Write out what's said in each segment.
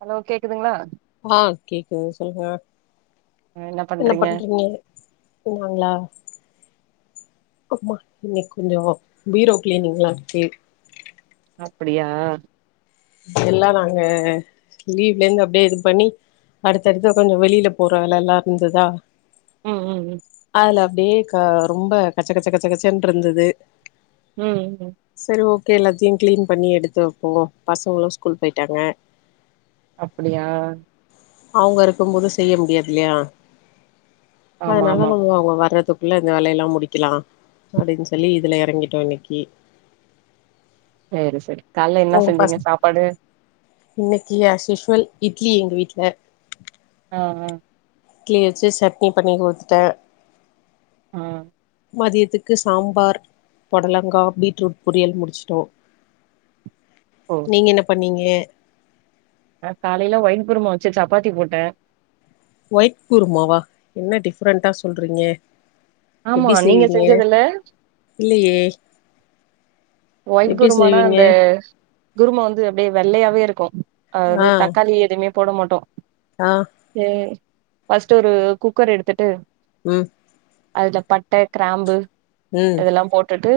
Hello கேக்குதுங்களா ஆ கேக்குது சொல்லுங்க என்ன பண்றீங்க [unintelligible] ஆமா இன்னைக்கு கொஞ்சோ பீரோ கிளீனிங்லா இருக்கு அப்டியா எல்லா நாங்க லீவ்ல இருந்து அப்டியே இது பண்ணி அடுத்தடுத்து கொஞ்சோ வெளியில போற வேலலா இருந்துதா ம் ம் ம் அதுல அப்டியே க ரொம்ப கச்ச கச்ச கச்ச கச்சன்றுந்துது ம்ம் செரி ஓக்கே எல்லாத்தியு கிளீன் பண்ணி எடுத்து வப்போ பசங்களு ஸ்கூல் பொயிட்டாங்க அப்டியா அவுங்க இருக்கும் போது செய்ய முடியாதில்லயா ஆமா அதனால ஆமா நம்ம அவுங்க வர்றதுகு குள்ள இந்த வேலயெல்லா முடிக்கலா அப்டின்னு சொல்லி இதுல எறங்கிட்டோ இன்னிக்கி சேரி சேரி கால்ல என்ன செஞ்சீங்க சாப்பாடு இன்னைக்கி அஸ்யூஷ்வல் இட்லி எங்க வீட்ல ஆ ஆ இட்லி வச்சு சட்னி பண்ணி குடுத்துட்டே ஆ மதியத்துக்கு சாம்பார் பொடலங்கா பீட்ரூட் பொரியல் முடுச்சிட்டோ ஓ நீங்க என்ன பண்ணீங்க நா காலைல ஒயிட் குருமா வச்சு சப்பாத்தி போட்டே ஒயிட் குருமாவா என்ன டிஃப்ரெண்ட்டா சொல்றீங்க ஆமா நீங்க செஞ்சதில்ல இல்லயே ஒயிட் குருமானா செய்வீங்க அந்த குருமா வந்து அப்டியே வெள்ளயாவே இருக்கும் அது ஆ வந்து தக்காளி எதுமே போட மாட்டோ ஆ சேரி‌ ஃபர்ஸ்டு ஒரு குக்கர் எடுத்துட்டு ம் அதுல பட்ட கிராம்பு ம் இதெல்லா போட்டுட்டு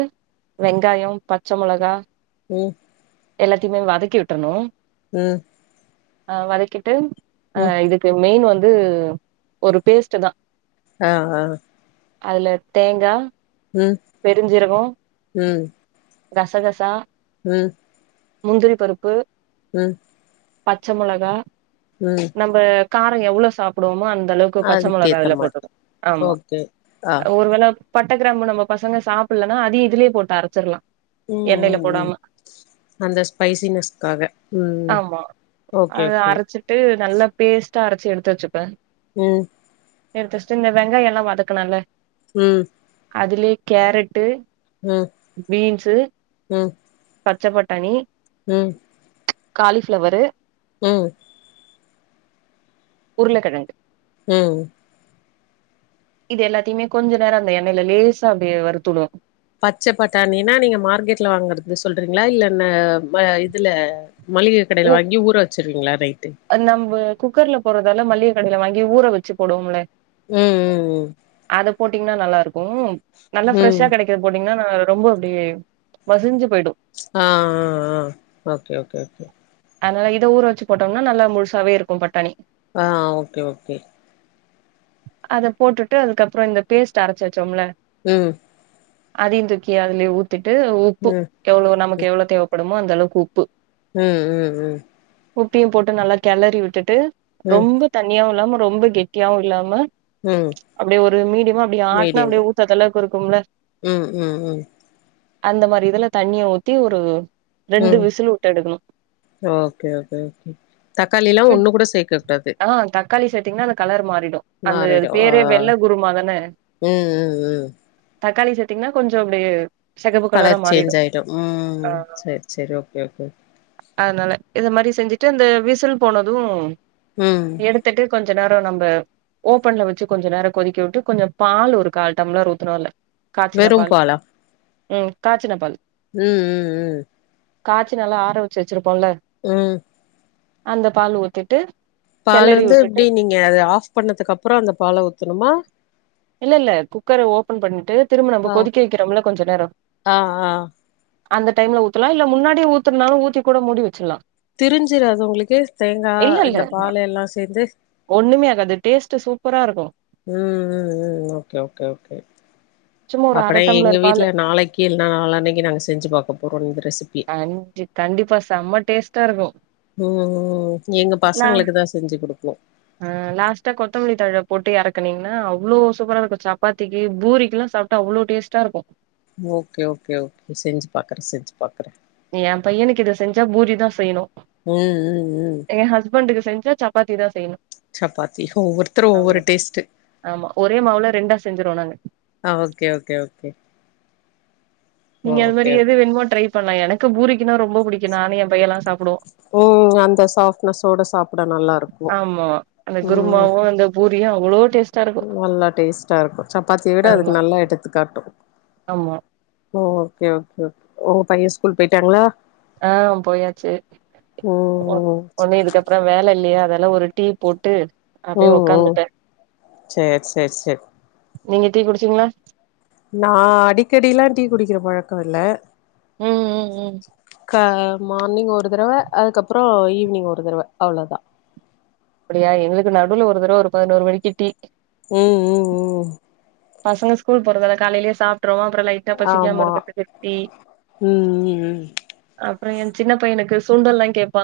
வெங்காயம் பச்ச மொளகா ம் எல்லாத்திமே வதக்கி விட்றணு ம் ஆ வதக்கிட்டு அ ம் இதுக்கு மெயின் வந்து ஒரு பேஸ்ட்டு தா ஆ ஆ அதுல தேங்கா ம் பெருஞ்சீரகோ ம் கசகசா ம் முந்திரி பருப்பு ம் பச்ச மொளகா ம் நம்ப காரோ எவ்ளோ சாப்புடுவோமோ அந் அந்தளவுக்கு பச்ச மொளகா அதுக்கேத்த அதுல மாரி போட்றனு ஆமா ஓகே ஆ ஒருவேள பட்ட கிராம்பு நம்ம பசங்க சாப்புலனா அதயு இதிலே போட்டு அரச்சுறலா ம் எண்ணெய்ல ம் போடாம ம் அந்த ஸ்பைசினஸ்க்காக ம் ஓக்கே ஓக்கே ட்டு நல்லா பேஸ்ட்டா அரச்சு எடுத்து வச்சுப்பே உம் எடுத்துஸ்டு இந்த வெங்காயோ எல்லா வதக்கலால உம் அதுலேயே கேரட்டு உம் பீன்ஸு பச்ச பட்டாணி உம் காலிஃபளவரு உம் உருளக்கெழங்கு உம் இது எல்லாத்தயுமே கொஞ்ச நேரோ அந்த எண்ணயில லேசா அப்டியே வருத்து விடணும் ம் பச்ச பட்டாணினா நீங்க மார்க்கெட்ல வாங்கறது சொல்றீங்களா இல்ல இதுல மளிகை கடைல வாங்கி ஊற வச்ருவீங்களா நைட்டு நம்ப குக்கர்ல போறதால மல்லிகை கடையில வாங்கி ஊற வச்சு போடுவோம்ல உம் அத போட்டீங்கனா நல்லா இருக்கூ நல்லா ம் ம் ஃப்ரெஷ்ஷா கெடைக்கூ போட்டீங்கன்னா நா ரொம்ப அப்டியே மசிஞ்சு போயிடூ ஆ ஆ ஆ ஓகே ஓகே ஓகே அதனால இத ஊற வச்சு போட்டோம்னா நல்லா முழுசாவே இருக்கூ பட்டாணி ஆ ஓகே ஓகே அத போட்டுட்டு அதுக்கப்புறம் இந்த பேஸ்ட் அரைச்சு வச்சோம்ல உம் அதையு தூக்கி அதுலயே ஊத்திட்டு உப்பு ம் எவ்ளோ நமக்கு எவ்ளோ தேவப்படுமோ அந்தளவுக் உப்பு உம் உம் உம் உப்பயும் போட்டு நல்லா கேலரி விட்டுட்டு ம் ரொம்ப தண்ணியாவும் இல்லாம ரொம்ப கெட்டியாவும் இல்லாம உம் அப்டி ஒரு மீடியமா அப்டி ஆட்னா அப்டியே ஊத்த தளவுக்கு இருக்கும்ல உம் உம் உம் அந்த மாரி இதுல தண்ணிய ஊத்தி ஒரு ரெண்டு விசில் விட்டு எடுக்கணூ ஓகேஓகேஓகே தக்காளி எல்லா விட்டு ஒன்னு கூட சேக்க கூடாது ஆ தக்காளி சேத்தீங்கன்னா அந்த கலர் மாறிடூ அந்த அ மாறிடு ஆ பேரே வெள்ள குருமா தான ம் ம் ம் தக்காளி சேத்தீங்கன்னா கொஞ்சம் அப்டியா கலர் சேஞ்ச் ஆயிடும் ஆ உம் சரி சரி ஓகே ஓகே அதனால இத மாரி செஞ்சுட்டு இந்த விசில் போனதூ உம் எடுத்துட்டு கொஞ்ச நேரோ நம்ப ஓப்பன்ல வச்சு கொஞ்ச நேரோ கொதிக்க விட்டு கொஞ்சம் பால் ஒரு கால் டம்ளர் ஊதாணும்ல காச்சின வெறும் பால் பாலா உம் காச்சின பால் உம் உம் உம் காச்சி நல்லா ஆர வச்சு வச்சிருப்போல உம் அந்த பால் ஊத்திட்டு பால் கெளறி வந்து விட்டுட்டு எப்படி நீங்க அதை ஆஃப் பண்ணதுக்கு அப்புறோ அந்த பால் ஊத்தணுமா இல்ல இல்ல குக்கரை ஓபன் பண்ணிட்டு திரும்ப நம்ம ஆ கொதிக்க வைக்கிறம்ல கொஞ்சோ நேரம் ஆ ஆ அந்த டைம்ல ஊத்துலா இல்ல முன்னாடிய ஊத்தருனாலு ஊத்தி கூட முடி வச்சிடலா திரிஞ்சிராது உங்களுக்கு தேங்கா இல்ல இந்த பால் எல்லா சேத்து ஒண்ணுமே ஆக்காது டேஸ்ட்டு சூப்பரா இருக்கு உம் உம் உம் ஓக்கே ஓக்கே ஓக்கே சும்மா ஒரு அர அப்புறோ எங்க டம்ளர் பாலு வீட்டுல நாளைக்கு கீ நாளானிக்கு நாங்க செஞ்சுபாக்க போறோ இந்தரெசிபி கண்டி கண்டிப்பா செம்ம டேஸ்ட்டா இருக்கு உம் உம் எங்க லா பசங்களுக்கு தா செஞ்சு கொடுப்போ ஆ லாஸ்டா கொத்தமல்லி தழ போட்டு எறக்குனுங்கின்னா அவ்வளோ சூப்பரா இருக்கு சப்பத்திக்கு பூரிக்கெல்லா சாப்ப ட அவ்வளோ டேஸ்டா இருக்கு ஓக்கே ஓக்கே ஓக்கே செஞ்சு பாக்குறே செஞ்சு பாக்குறே எ பையனுக்கு இத செஞ்சா பூரிதா செய்யணு உம் உம் உம் எ ஹஸ்பண்ட்க்கு செஞ்சா சப்பாத்தி தா செய்ணு சப்பாத்தி ஒவ்வொருத்தரு ஆமா ஒவ்வொரு டேஸ்ட்டு ஆமா ஒரே மாவுல ரெண்டா செஞ்சிருவோ நாங்க ஆ ஓக்கே ஓக்கே ஓக்கே நீங்க அந்த மாரி எது வேணுமோ டிரை பண்ணலா எனக்கு பூரிக்குன ரொம்ப பிடிக்கு நானு என் பைய எல்லா சா ஓ அந்த சாப்டனஸ்ஸோட சாப்பிட நல்லா இருக்கு ஆமா அந்த உம் குருமாவு அந்த பூரியு அவ்ளோ டேஸ்ட் நல்லா டேஸ்ட்டா இருக்கு சப்பாத்திய விட ஆமா அதுக்கு நல்லா எடுத்துக்காட்டு ஆமா ஓ ஓக்கே ஓக்கே கே உங்க பைய ஸ்கூல் போயிட்டாங்களா ஆ போயாச்சு ஒண் ம் ஒண்ணு இதுக்கப் அப்புறோ வேல இல்லையா அதால்ல ஒரு டீ போட்டு ம் அப்டியே ம் ம் உக்காந்துட்டே சேர் சேர் சேர் நீங்க டீ குடிச்சீங்களா நா அடிக்கடில்லா டீ குடிக்கிற பழக்கோ இல்ல ம் ம் ம் ஆ மார்னிங் ஒரு தடவை அதுக்கப்புறோ ஈவி்னிங் ஒரு தடவ அவ்வளோதா அப்டியா எங்களுக்கு நடுவுல ஒரு தடவ ஒரு பதினோரு மணிக்கு டீ ம் ம் ம் பசங்க ஸ்கூல் போறதால காலையிலேயே சாப்ட்ருவோ அப்புறோ லைட் ட பசிக்காம ஆமா இருக்குறக்கு டீ ம் ம் ம் அப்புறோ எ சின்ன பையனுக்கு சுண்டல்லா கேப்பா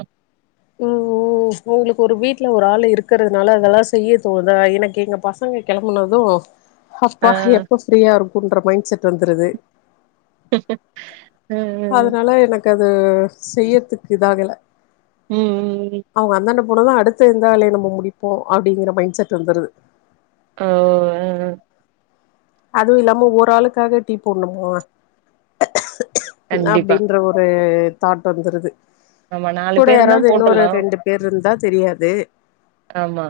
ஓ ஓ ம்ச் உங்களுக்கு ஒரு வீட்டுல ஒரு ஆள் இருக்கிறதுனால அதெல்லா செய்ய தோனுதா எனக்கு எங்க பசங்க கொளம்பனது அப்பா ஆ எப்ப ஃப்ரீயா இருக்குன்ற மைண்ட் செட் வந்துருது ஆ ஆ ஆ எனக்கது செய்யறதுக்கு இதாகல ம் ம் ம் அவங்க அந்தாண்ட போனது அடுத்த எந்த வேலைய நம்ம முடிப்போ அப்படிங்கிற மைண்ட செட் வந்துருது ஆ ஆ அதுவு இல்லாம ஒரு ஆளுக்காக டீ போடணுமா கண்டிப்பா அப்டின்ற ஒரு தாட் வந்துருது ஆமா நாலு கூட பேருனா யாராவது இன்னொரு போட்டுர்லா ரெண்டு பேர் இருந்தா தெரியாது ஆமா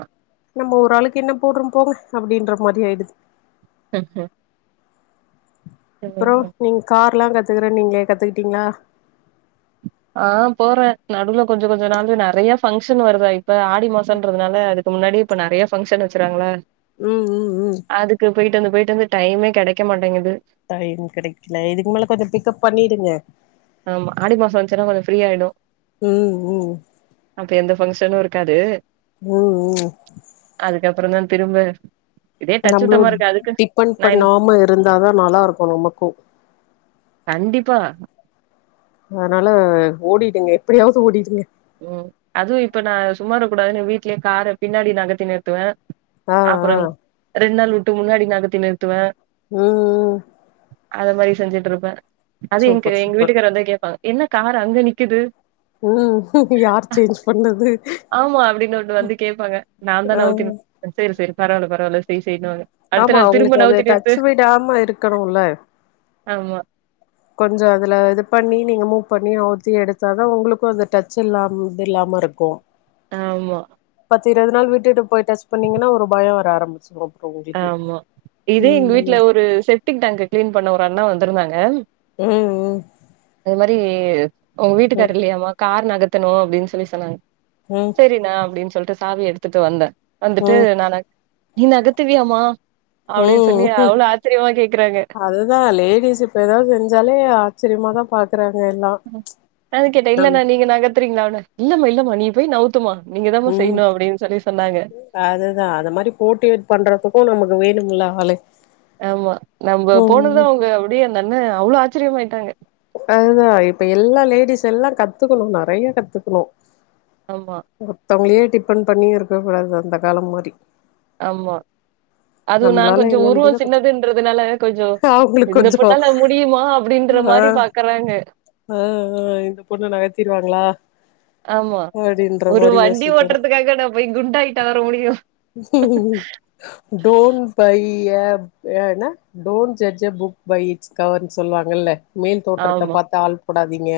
நம்ம ஒரு ஆளுக்கு என்ன போடுறோ போங்க அப்டின்ற மாரி ஆயிடுது ம் ம் அப்பறோ நீங்க கார்ல்லா கத்துக்குற நீங்களே கத்துக்கிட்டீங்களா ஆ போறே நடுவில கொஞ்ச கொஞ்ச நாளு நெறைய ஃபங்க்ஷன் வருதா இப்ப ஆடி மாசம்ன்றதுனால அதுக்கு முன்னாடி இப்ப நெறைய பங்க்ஷன் வச்சுர்ராங்களா ம் ம் ம் அதுக்கு போயிட்டு வந்து போயிட்டு வந்து டைமே கிடைக்க மாட்டேங்குது டைம் கெடைக்கல இதுக்கு மேல கொஞ்சோ பிக்கப் பண்ணிடுங்க ஆமா ஆடி மாசோ வந்துச்சுன்னா கொஞ்சோ ஃப்ரீயாயிடு ம் ம் அப்ப எந்த ஃபங்க்ஷனு இருக்காது ஓ ஓ அதுக்கப்பறோ தா திரும்ப இதே டச் நம்மளோ சுத்தமா இருக்கு அதுக்கு டிபெண்ட் நா இன் பண்ணாம இருந்தாதா நல்லா இருக்கு நமக்கு கண்டிப்பா அதனால ஓடிடுங்க எப்படியாவது ஓடிடுங்க ம் அதுவு இப்ப நா சும்மா இருக்க கூடாது நு வீட்லயே கார பின்னாடி நகத்தி நிறுத்துவே ஆ அப்புறோ ஆ ரெண்டு நாள் விட்டு முன்னாடி நகத்தி நிறுத்துவே ம் ம் அத மாரி செஞ்சுட்டு இருப்பே அது எங்க சூப்பர் எங்க சூப்பர் வீட்டுக்காரு வந்தா கேப்பாங்க என்ன கார் அங்க நிக்குது ம் யார் சேஞ்ச் பண்ணது ஆமா அப்படின்னு ஆ சேரி சேரி பரவால்ல பரவால்ல செய் செய்னுவாங்க அடுத்த ஆமா நாள் அவுங்களுக்கு திரும்ப அது நவுத்தி நிறுத்து டச் விடாம இருக்கணுல ஆமா கொஞ்சோ அதுல இது பண்ணி நீங்க மூவ் பண்ணி ஓட்டி எடுத்தா தா உங்களுக்கு அது டச் இல்லா இல்லாம இருக் கோ ஆமா பத்து இருபது நாள் விட்டு போய் டச் பண்ணீங்கன்னா ஒரு பாயோ வர ஆரமிச்சுரு ஆமா இதே எங்க வீட்ல ஒரு செப்டிக் டேங்க்க கிளீன் பண்ண ஒரு அண்ணா வந்திருந்தாங்க ம் ம் இது மாரி உங்க வீட்டுக்கார் ம் இல்லையாமா கார் நகத்தணு அப்டின்னு சொல்லி சொன்னாங்க ம் செரி நா அப்டின்னு சொல்லிட்டு சாவி எடுத்துட்டு வந்தே வந்துட்டு ம் நா நகத் நீ நகத் துவியமா அப்டின்னு ம் சொல்லி ம் அவ்ளோ ஆச்சிரியமா கேக்குறாங்க அதுதா லேடிஸு இப்ப ஏதாவது செஞ்சாலே ஆச்சரியமா தா பா கிறாங்க எல்லா ம் அதா கேட்டா இல்ல நம் நா நீங்க நகத் த்ரீங்களன்னு இல்லமா இல்லம்மா நீ போய் நௌத்துமா நீங்க தாமா ம் செய்யணு அப்டின்னு சொல்லி சொன்னாங்க அதுதா அத மாரி போட்டிவேட் பண்றதுக்கு நமக்கு வேணும்லா ஆளு ஆமா நம்ம ம் போனது அவுங்க அப்டியே அந்தண்ண அவ்ளவு ஆச்சரியமாயிட்டாங்க அதுதா இப்ப எல்லா லேடிஸ் எல்லா கத்துக்கணு நறைய கத்துக்கணு ஆமா மத்தவங்களே டிப்பன் பண்ணியு இருக்க கூடாது அந்த காலோ மாரி ஆமா அதுவு நா நம்மளால கொஞ்சோ என்ன உருவோ முடியுதோ கத்து சின்னதுன்றதுனால கொஞ்சோ அவங்களுக்கு இந்த கொஞ்சோ பொண்ணால முடியுமா அப்டின்ற ஆ மாரி பாக்குறாங்க ஆ ஆ இந்த பொண்ணு நகத்திருவாங்களா ஆமா அப்டின்ற ஒரு மாரி வண்டி யோசிக்கிறே ஓட்டுறதுக்காக நா போயி குண்டாகிட்டா வர முடியு டோன் பைய அ என டோன்ட் ஜட்ஜ புக் பை இட்ஸ் கவர்னு சொல்லுவாங்கல்ல மேல் தோற்றத்த ஆமா, பாத்தா ஆள் போடாதீங்க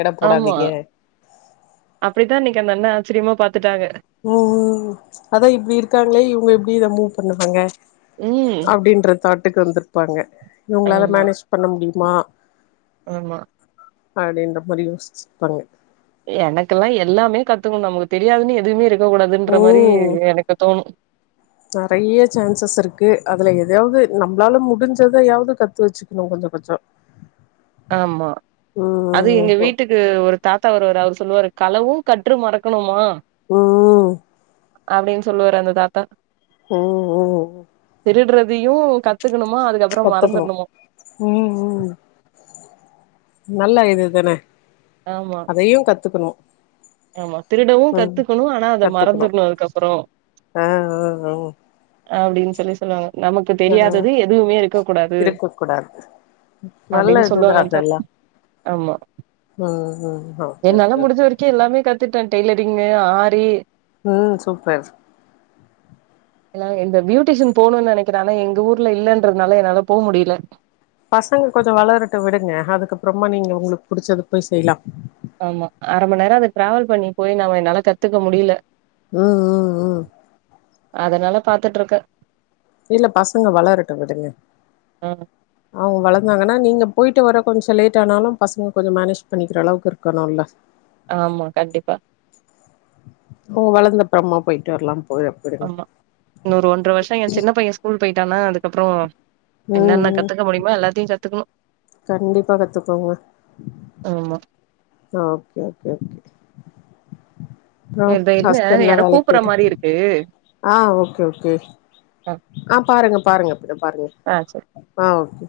எட ஆமா போடாதீங்க அப்டித்தா அன்னைக்கு அந்த அண்ண ஆச்சரியமா பாத்துட்டாக ம் ம் அதா இப்டி இருக்காங்களே இவங்க எப்டி இத மூவ் பண்ணுவாங்க ம். அப்டின்ற தாட்டுக்கு வந்திருப்பாங்க இவங்களால ஆமா, மேனேஜ் பண்ண முடியுமா ஆமா அப்டின்ற மாரி யோசிச்சுருப்பாங்க எனக்கெல்லா எல்லாமே கத்துக்கணு நமக்கு தெரியாதுன்னு எதுவுமே இருக்க கூடாதுன்ற மாரி ம் எனக்கு தோணு நெறைய சான்சஸ் இருக்கு அதுல எதயாவ்து நம்மளால முடிஞ்சதயாவ்து கத்து வச்சுக்கணு கொஞ்சொ கொஞ்சொ ஆமா அதுவ் ம் எங்க வீட்டுக் கு ஒரு தாத்தா வருவாரு அவரு சொல்லுவாரு களவும் கற்று மறக்கணுமா ம் ம் அப்டின் சொல்லுவாரு அந்த தாத்தா ம் ஓ ஒ திருடுறதையு கத்துக்கணுமா அதுக்கப் கத்துக்கணு ம் ம் நல்ல இதுதான ஆமா அதையு கத்துக்கணு ஆமா திருடவு ம் கத்துக்கணு ஆனா அத கத்துக்கணு மறந்துரணு அதுக்கப்றோ ஆ ஆ ஆ அப்டின் சொல்லி சொல்லுவாங்க நமக்கு ஆ தெரியாதது எதுவுமே இருக்க கூடாது இருக்க கூடாது நல்ல அப்டின் இதுதா சொல்லுவாங்கா அந்த தாத்தா அதெல்லா ஆமா ம் ம் ஓகே ஓகே கே க்கெல்லாமே கத்துட்டே டெய்லரிங் ஆரி ம் சூப்பர் என்னால இந்த பியூட்டிஷியன் போனுன் நெனைக்கிறே ஆனா எங்க ஊர்ல இல்லன்றதுனால என்னால போக முடில பசங்க கொஞ்சொ வளரட்டு விடுங்க அதுக்கப்புறமா நீங்க உங்களுக்கு புடிச்சத போய் செய்லா ஆமா அர மண் நேரோ அது டிராவல் பண்ணி போய் நம்ம என்னால கத்துக்க முடியல ம் ம் ம் அதனால பாத்துட்டுருக்கே இல்ல பசங்க வளரட்டு விடுங்க ஆ அவங்க வளந்தாங்கன்னா நீங்க போயிட்டு வர கொஞ்சோ லேட் ஆனாலு பசங்க கொஞ்சொ மேனேஜ் பண்ணிக்கிற அளவுக்கு இருக்கணுல்ல ஆமா கண்டிப்பா அவ்ங்க வளந்தப்பறம்மா போயிட்டு வர்லாம் ஆமா இன்னொரு ஒன்ற வருஷோ எ சின்ன பைய ஸ்கூல் போயிட்டானா அதுக்கப்பறோ ம் என்னன்ன ம் கத்துக்க முடியுமா எல்லாத்தையு கத்துக்கணு கண்டிப்பா கத்துக்கோங்க ஆமா ஓகே ஓகே ஓகே நா சேரி இதோ இருங்க ஹஸ்பண்ட்லா யாரோ வேலைக்கு கூப்புற போயிட்டே மாரி இருக்கு ஆ ஓகே ஓகே ஆ பாருங்க பாருங்க அப்பத பாருங்க ஆ சரி ஆ ஓகே